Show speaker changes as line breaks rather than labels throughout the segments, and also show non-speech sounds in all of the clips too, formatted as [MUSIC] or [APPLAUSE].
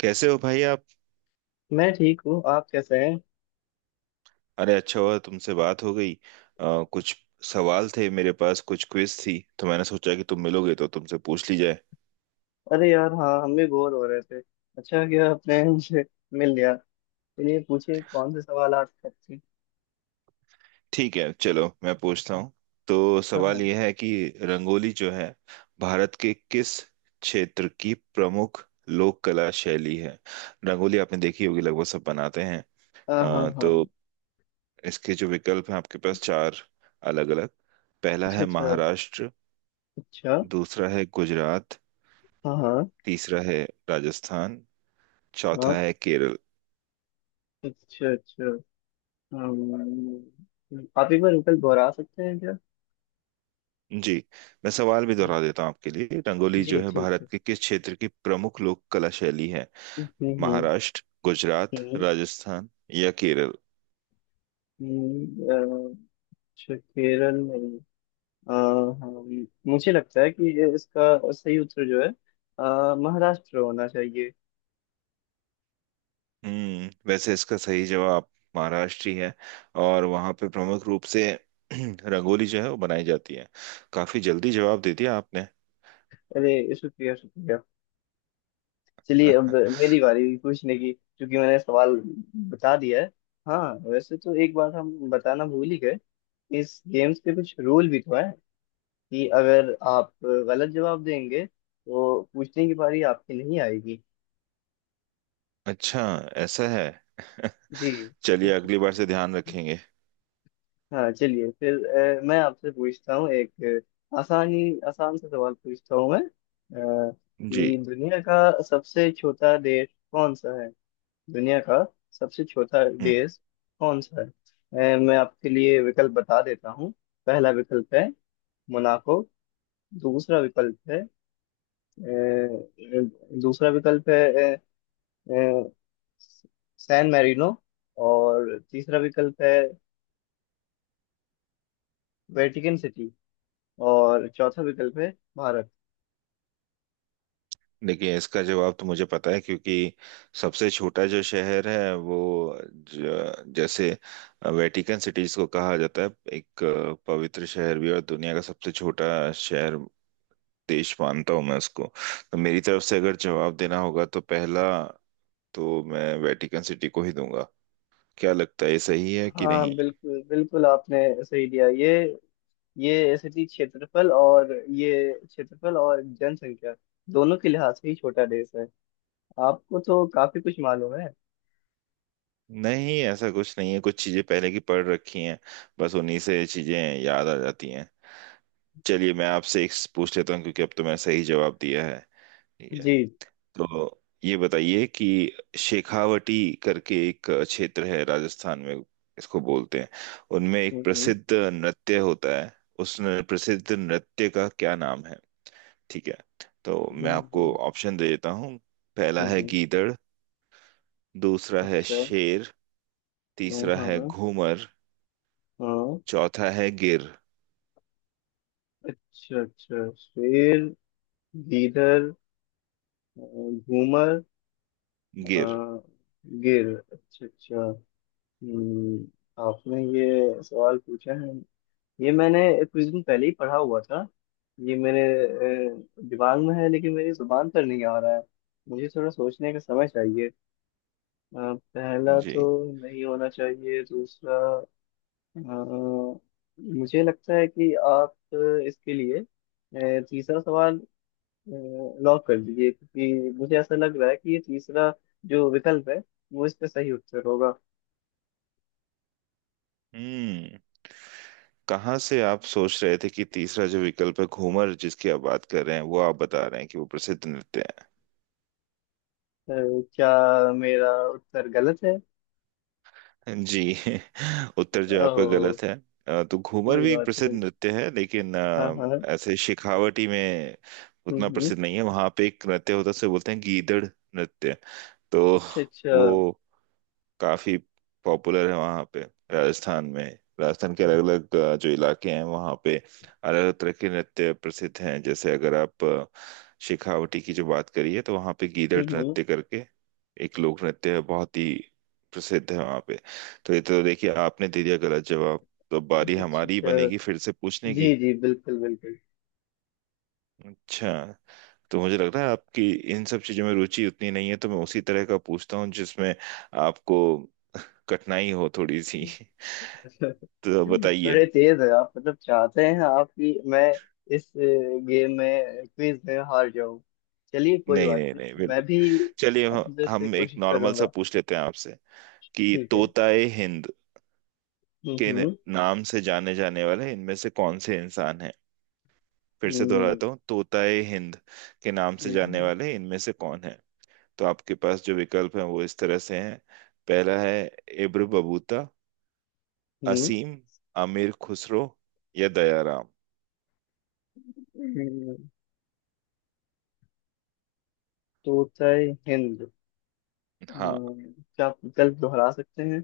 कैसे हो भाई आप।
मैं ठीक हूँ। आप कैसे हैं?
अरे अच्छा हुआ तुमसे बात हो गई। कुछ सवाल थे मेरे पास, कुछ क्विज थी, तो मैंने सोचा कि तुम मिलोगे तो तुमसे पूछ ली जाए।
अरे यार, हाँ, हम भी बोर हो रहे थे। अच्छा, क्या आपने मुझे मिल लिया। चलिए, पूछिए कौन से सवाल आप करते हैं।
ठीक है, चलो मैं पूछता हूँ। तो
हाँ
सवाल
हाँ
यह है कि रंगोली जो है भारत के किस क्षेत्र की प्रमुख लोक कला शैली है। रंगोली आपने देखी होगी, लगभग सब बनाते हैं।
हाँ, हाँ हाँ।
तो इसके जो विकल्प हैं आपके पास चार अलग अलग। पहला
अच्छा
है
अच्छा।
महाराष्ट्र,
अच्छा,
दूसरा है गुजरात,
हाँ हाँ
तीसरा है राजस्थान,
हाँ।
चौथा है केरल।
अच्छा अच्छा। आप एक बार रुपये दोहरा सकते हैं क्या?
जी, मैं सवाल भी
हाँ,
दोहरा देता हूँ आपके लिए। रंगोली
जी
जो है
ठीक है।
भारत के किस क्षेत्र की प्रमुख लोक कला शैली है।
हम्म।
महाराष्ट्र, गुजरात,
हम्म,
राजस्थान या केरल।
हम्म। अ, अच्छा। केरल में हाँ, मुझे लगता है कि ये इसका सही उत्तर जो है, महाराष्ट्र होना चाहिए।
हम्म, वैसे इसका सही जवाब महाराष्ट्र ही है, और वहाँ पे प्रमुख रूप से [CLEARS THROAT] रंगोली जो है वो बनाई जाती है। काफी जल्दी जवाब दे दिया आपने।
अरे, शुक्रिया शुक्रिया। चलिए, अब
[LAUGHS]
मेरी बारी हुई पूछने की, क्योंकि मैंने सवाल बता दिया है। हाँ। वैसे तो एक बात हम बताना भूल ही गए, इस गेम्स के कुछ रूल भी तो है कि अगर आप गलत जवाब देंगे तो पूछने की बारी आपकी नहीं आएगी।
अच्छा, ऐसा है। [LAUGHS]
जी।
चलिए, अगली बार से ध्यान रखेंगे।
हाँ, चलिए फिर मैं आपसे पूछता हूँ एक आसान सा सवाल पूछता हूँ मैं,
जी।
कि दुनिया का सबसे छोटा देश कौन सा है। दुनिया का सबसे छोटा
हम्म।
देश कौन सा है? मैं आपके लिए विकल्प बता देता हूँ। पहला विकल्प है मोनाको। दूसरा विकल्प है ए, दूसरा विकल्प है ए, ए, सैन मैरिनो। और तीसरा विकल्प है वेटिकन सिटी। और चौथा विकल्प है भारत।
देखिए, इसका जवाब तो मुझे पता है, क्योंकि सबसे छोटा जो शहर है वो जैसे वेटिकन सिटीज को कहा जाता है। एक पवित्र शहर भी, और दुनिया का सबसे छोटा शहर, देश मानता हूँ मैं उसको। तो मेरी तरफ से अगर जवाब देना होगा तो पहला, तो मैं वेटिकन सिटी को ही दूंगा। क्या लगता है ये सही है कि
हाँ,
नहीं।
बिल्कुल बिल्कुल, आपने सही दिया। ये सिटी क्षेत्रफल और ये क्षेत्रफल और जनसंख्या दोनों के लिहाज से ही छोटा देश है। आपको तो काफी कुछ मालूम है।
नहीं, ऐसा कुछ नहीं है, कुछ चीजें पहले की पढ़ रखी हैं, बस उन्हीं से चीजें याद आ जाती हैं। चलिए, मैं आपसे एक पूछ लेता हूँ क्योंकि अब तो मैंने सही जवाब दिया है। ठीक है,
जी।
तो ये बताइए कि शेखावटी करके एक क्षेत्र है राजस्थान में, इसको बोलते हैं, उनमें एक
हम्म,
प्रसिद्ध नृत्य होता है। उस न- प्रसिद्ध नृत्य का क्या नाम है। ठीक है, तो मैं
हम्म
आपको
हम्म,
ऑप्शन दे देता हूँ। पहला है
हम्म।
गीदड़, दूसरा है
अच्छा,
शेर,
हाँ
तीसरा है
हाँ,
घूमर,
हाँ।
चौथा है गिर।
अच्छा अच्छा, शेर, गीदड़, अ, घूमर,
गिर।
अ, गिर, अच्छा अच्छा। हम्म, आपने ये सवाल पूछा है, ये मैंने कुछ दिन पहले ही पढ़ा हुआ था। ये मेरे दिमाग में है, लेकिन मेरी जुबान पर नहीं आ रहा है। मुझे थोड़ा सोचने का समय चाहिए। पहला तो
जी।
नहीं होना चाहिए, दूसरा अ, मुझे लगता है कि आप इसके लिए तीसरा सवाल लॉक कर दीजिए, क्योंकि मुझे ऐसा लग रहा है कि ये तीसरा जो विकल्प है वो इसका सही उत्तर होगा।
हम्म, कहाँ से आप सोच रहे थे कि तीसरा जो विकल्प है घूमर जिसकी आप बात कर रहे हैं, वो आप बता रहे हैं कि वो प्रसिद्ध नृत्य है।
अ, क्या मेरा उत्तर गलत है?
जी। [LAUGHS] उत्तर जो आपका
ओ,
गलत है। तो घूमर
कोई
भी एक
बात
प्रसिद्ध
नहीं।
नृत्य है, लेकिन
हाँ हाँ,
ऐसे शेखावटी में
हम्म
उतना
हम्म,
प्रसिद्ध नहीं है। वहां पे एक नृत्य होता है उसे बोलते हैं गीदड़ नृत्य। तो
अच्छा अच्छा।
वो काफी पॉपुलर है वहाँ पे, राजस्थान में। राजस्थान के अलग अलग जो इलाके हैं वहाँ पे अलग अलग तरह के नृत्य प्रसिद्ध हैं। जैसे अगर आप शेखावटी की जो बात करिए, तो वहाँ पे गीदड़
हम्म,
नृत्य करके एक लोक नृत्य है, बहुत ही प्रसिद्ध है वहाँ पे। तो ये तो देखिए, आपने दे दिया गलत जवाब, तो बारी
अच्छा
हमारी ही
अच्छा।
बनेगी फिर से पूछने
जी
की।
जी, बिल्कुल बिल्कुल।
अच्छा, तो मुझे लग रहा है आपकी इन सब चीजों में रुचि उतनी नहीं है, तो मैं उसी तरह का पूछता हूँ जिसमें आपको कठिनाई हो थोड़ी सी।
[LAUGHS]
तो बताइए।
बड़े तेज है आप। मतलब चाहते हैं आप कि मैं इस गेम में, क्विज में हार जाऊं। चलिए, कोई
नहीं
बात
नहीं नहीं,
नहीं, मैं
बिल्कुल।
भी
चलिए,
अंदर से
हम एक
कोशिश
नॉर्मल सा
करूंगा।
पूछ लेते हैं आपसे कि
ठीक है।
तोताए हिंद के
हम्म
नाम से जाने जाने वाले इनमें से कौन से इंसान हैं। फिर से
हम्म,
दोहराता हूँ, तोताए हिंद के नाम से जाने
हम्म
वाले इनमें से कौन है। तो आपके पास जो विकल्प हैं वो इस तरह से हैं। पहला है इब्र बबूता,
हम्म,
असीम, आमिर खुसरो या दयाराम।
हम्म, तोता हिंद।
हाँ।
अम, क्या आप विकल्प दोहरा सकते हैं?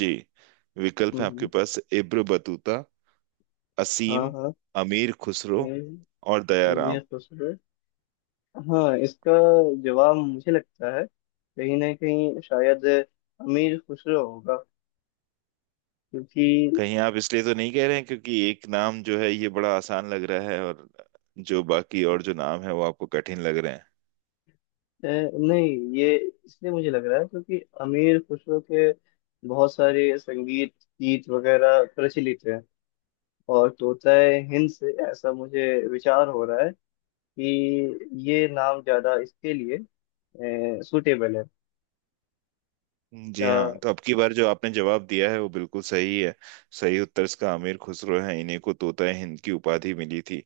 जी, विकल्प
हम्म
है आपके
हम्म,
पास इब्र बतूता,
हाँ
असीम,
हाँ,
अमीर खुसरो
हम्म,
और
हमें
दयाराम।
सोच रहे। हाँ, इसका जवाब मुझे लगता है कहीं ना कहीं शायद अमीर खुसरो होगा, क्योंकि
कहीं आप इसलिए तो नहीं कह रहे हैं क्योंकि एक नाम जो है ये बड़ा आसान लग रहा है, और जो बाकी और जो नाम है वो आपको कठिन लग रहे हैं।
नहीं, ये इसलिए मुझे लग रहा है क्योंकि अमीर खुसरो के बहुत सारे संगीत गीत वगैरह प्रचलित हैं। और तोताए हिंद से ऐसा मुझे विचार हो रहा है कि ये नाम ज्यादा इसके लिए सूटेबल है।
जी
क्या?
हाँ, तो अब की बार जो आपने जवाब दिया है वो बिल्कुल सही है। सही उत्तर इसका अमीर खुसरो है, इन्हें को तोता हिंद की उपाधि मिली थी।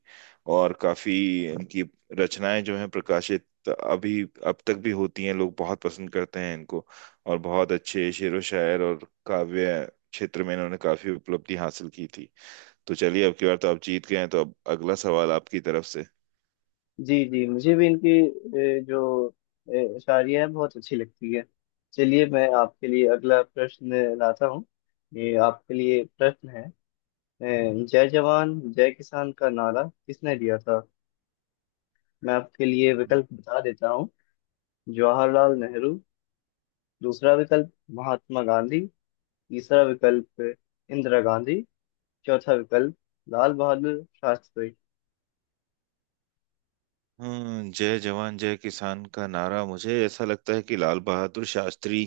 और काफी इनकी रचनाएं जो हैं प्रकाशित अभी अब तक भी होती हैं, लोग बहुत पसंद करते हैं इनको। और बहुत अच्छे शेरो शायर और काव्य क्षेत्र में इन्होंने काफी उपलब्धि हासिल की थी। तो चलिए, अब की बार तो आप जीत गए हैं, तो अब अगला सवाल आपकी तरफ से।
जी जी, मुझे भी इनकी जो शायरियाँ हैं बहुत अच्छी लगती है। चलिए, मैं आपके लिए अगला प्रश्न लाता हूँ। ये आपके लिए प्रश्न है। जय जवान जय किसान का नारा किसने दिया था? मैं आपके लिए विकल्प बता देता हूँ। जवाहरलाल नेहरू। दूसरा विकल्प, महात्मा गांधी। तीसरा विकल्प, इंदिरा गांधी। चौथा विकल्प, लाल बहादुर शास्त्री।
हम्म, जय जवान जय किसान का नारा मुझे ऐसा लगता है कि लाल बहादुर शास्त्री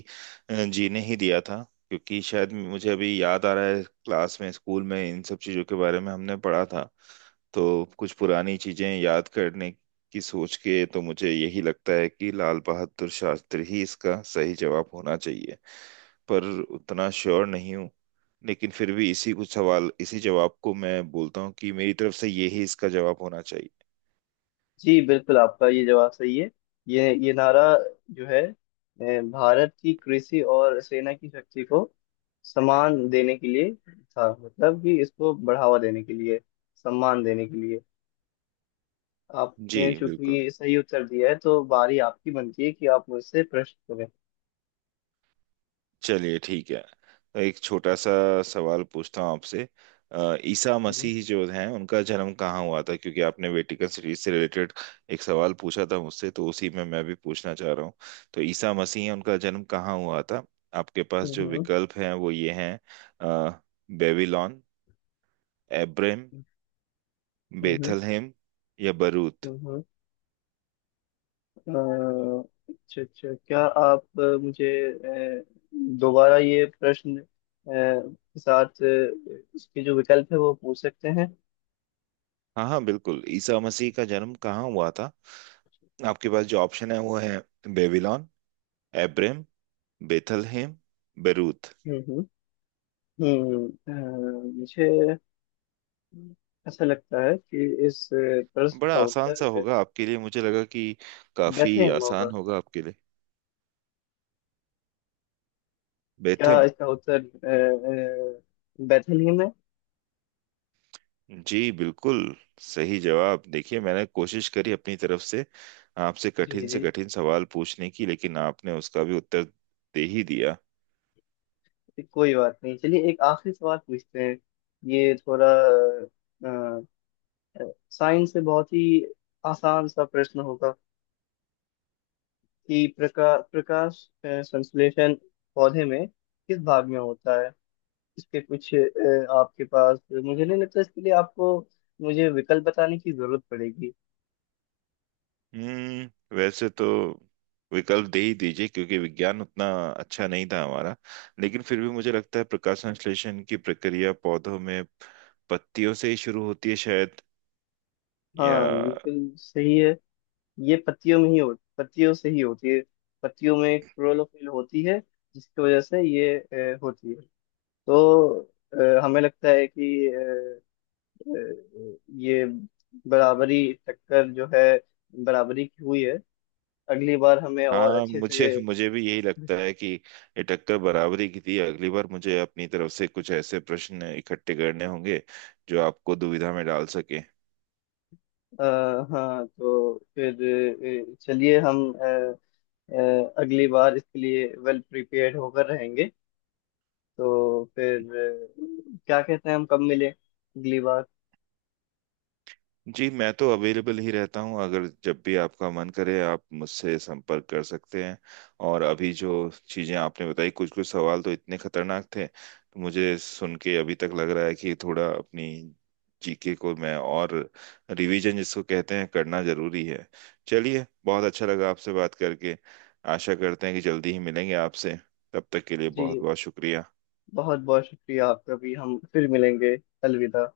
जी ने ही दिया था। क्योंकि शायद मुझे अभी याद आ रहा है, क्लास में, स्कूल में इन सब चीजों के बारे में हमने पढ़ा था। तो कुछ पुरानी चीजें याद करने की सोच के तो मुझे यही लगता है कि लाल बहादुर शास्त्री ही इसका सही जवाब होना चाहिए। पर उतना श्योर नहीं हूँ। लेकिन फिर भी इसी कुछ सवाल इसी जवाब को मैं बोलता हूँ कि मेरी तरफ से यही इसका जवाब होना चाहिए।
जी बिल्कुल, आपका ये जवाब सही है। ये नारा जो है भारत की कृषि और सेना की शक्ति को सम्मान देने के लिए था, मतलब कि इसको बढ़ावा देने के लिए, सम्मान देने के लिए।
जी
आपने
बिल्कुल।
चूंकि सही उत्तर दिया है, तो बारी आपकी बनती है कि आप मुझसे प्रश्न करें।
चलिए, ठीक है। तो एक छोटा सा सवाल पूछता हूँ आपसे। ईसा मसीह जो हैं उनका जन्म कहाँ हुआ था, क्योंकि आपने वेटिकन सिटीज से रिलेटेड एक सवाल पूछा था मुझसे, तो उसी में मैं भी पूछना चाह रहा हूँ। तो ईसा मसीह हैं, उनका जन्म कहाँ हुआ था। आपके पास जो
हम्म
विकल्प हैं वो ये हैं। अ, बेबीलोन, एब्रेम,
हम्म,
बेथलहेम या बरूत।
हम्म हम्म, अच्छा अच्छा, क्या आप मुझे अ, दोबारा ये प्रश्न के साथ इसके जो विकल्प है वो पूछ सकते हैं?
हाँ हाँ बिल्कुल, ईसा मसीह का जन्म कहाँ हुआ था। आपके पास जो ऑप्शन है वो है बेबीलोन, एब्रम, बेथलहेम, बेरूत।
हम्म हम्म, मुझे ऐसा लगता है कि इस प्रश्न
बड़ा
का
आसान सा
उत्तर
होगा आपके लिए, मुझे लगा कि काफी
बेथलेहम
आसान
होगा।
होगा आपके लिए।
क्या
बेथम।
इसका उत्तर बेथलेहम है?
जी बिल्कुल, सही जवाब। देखिए, मैंने कोशिश करी अपनी तरफ से आपसे
जी
कठिन से
जी,
कठिन सवाल पूछने की, लेकिन आपने उसका भी उत्तर दे ही दिया।
कोई बात नहीं। चलिए एक आखिरी सवाल पूछते हैं। ये थोड़ा साइंस से, बहुत ही आसान सा प्रश्न होगा कि प्रकाश संश्लेषण पौधे में किस भाग में होता है? इसके कुछ आपके पास, मुझे नहीं लगता इसके लिए आपको मुझे विकल्प बताने की जरूरत पड़ेगी।
हम्म, वैसे तो विकल्प दे ही दीजिए, क्योंकि विज्ञान उतना अच्छा नहीं था हमारा। लेकिन फिर भी मुझे लगता है प्रकाश संश्लेषण की प्रक्रिया पौधों में पत्तियों से ही शुरू होती है शायद, या।
हाँ, बिल्कुल सही है। ये पत्तियों में ही हो, पत्तियों से ही होती है। पत्तियों में क्लोरोफिल होती है, जिसकी वजह से ये होती है। तो हमें लगता है कि ये बराबरी, टक्कर जो है, बराबरी की हुई है। अगली बार हमें और
हाँ,
अच्छे
मुझे
से।
मुझे भी यही लगता है कि ये टक्कर बराबरी की थी। अगली बार मुझे अपनी तरफ से कुछ ऐसे प्रश्न इकट्ठे करने होंगे जो आपको दुविधा में डाल सके।
आ, हाँ, तो फिर चलिए हम अ, अगली बार इसके लिए वेल प्रिपेयर्ड होकर रहेंगे। तो फिर क्या कहते हैं हम कब मिले अगली बार?
जी, मैं तो अवेलेबल ही रहता हूँ, अगर जब भी आपका मन करे आप मुझसे संपर्क कर सकते हैं। और अभी जो चीज़ें आपने बताई, कुछ कुछ सवाल तो इतने खतरनाक थे तो मुझे सुन के अभी तक लग रहा है कि थोड़ा अपनी जीके को मैं और रिवीजन जिसको कहते हैं करना जरूरी है। चलिए, बहुत अच्छा लगा आपसे बात करके। आशा करते हैं कि जल्दी ही मिलेंगे आपसे। तब तक के लिए बहुत
जी।
बहुत शुक्रिया।
बहुत बहुत शुक्रिया, आपका भी। हम फिर मिलेंगे। अलविदा।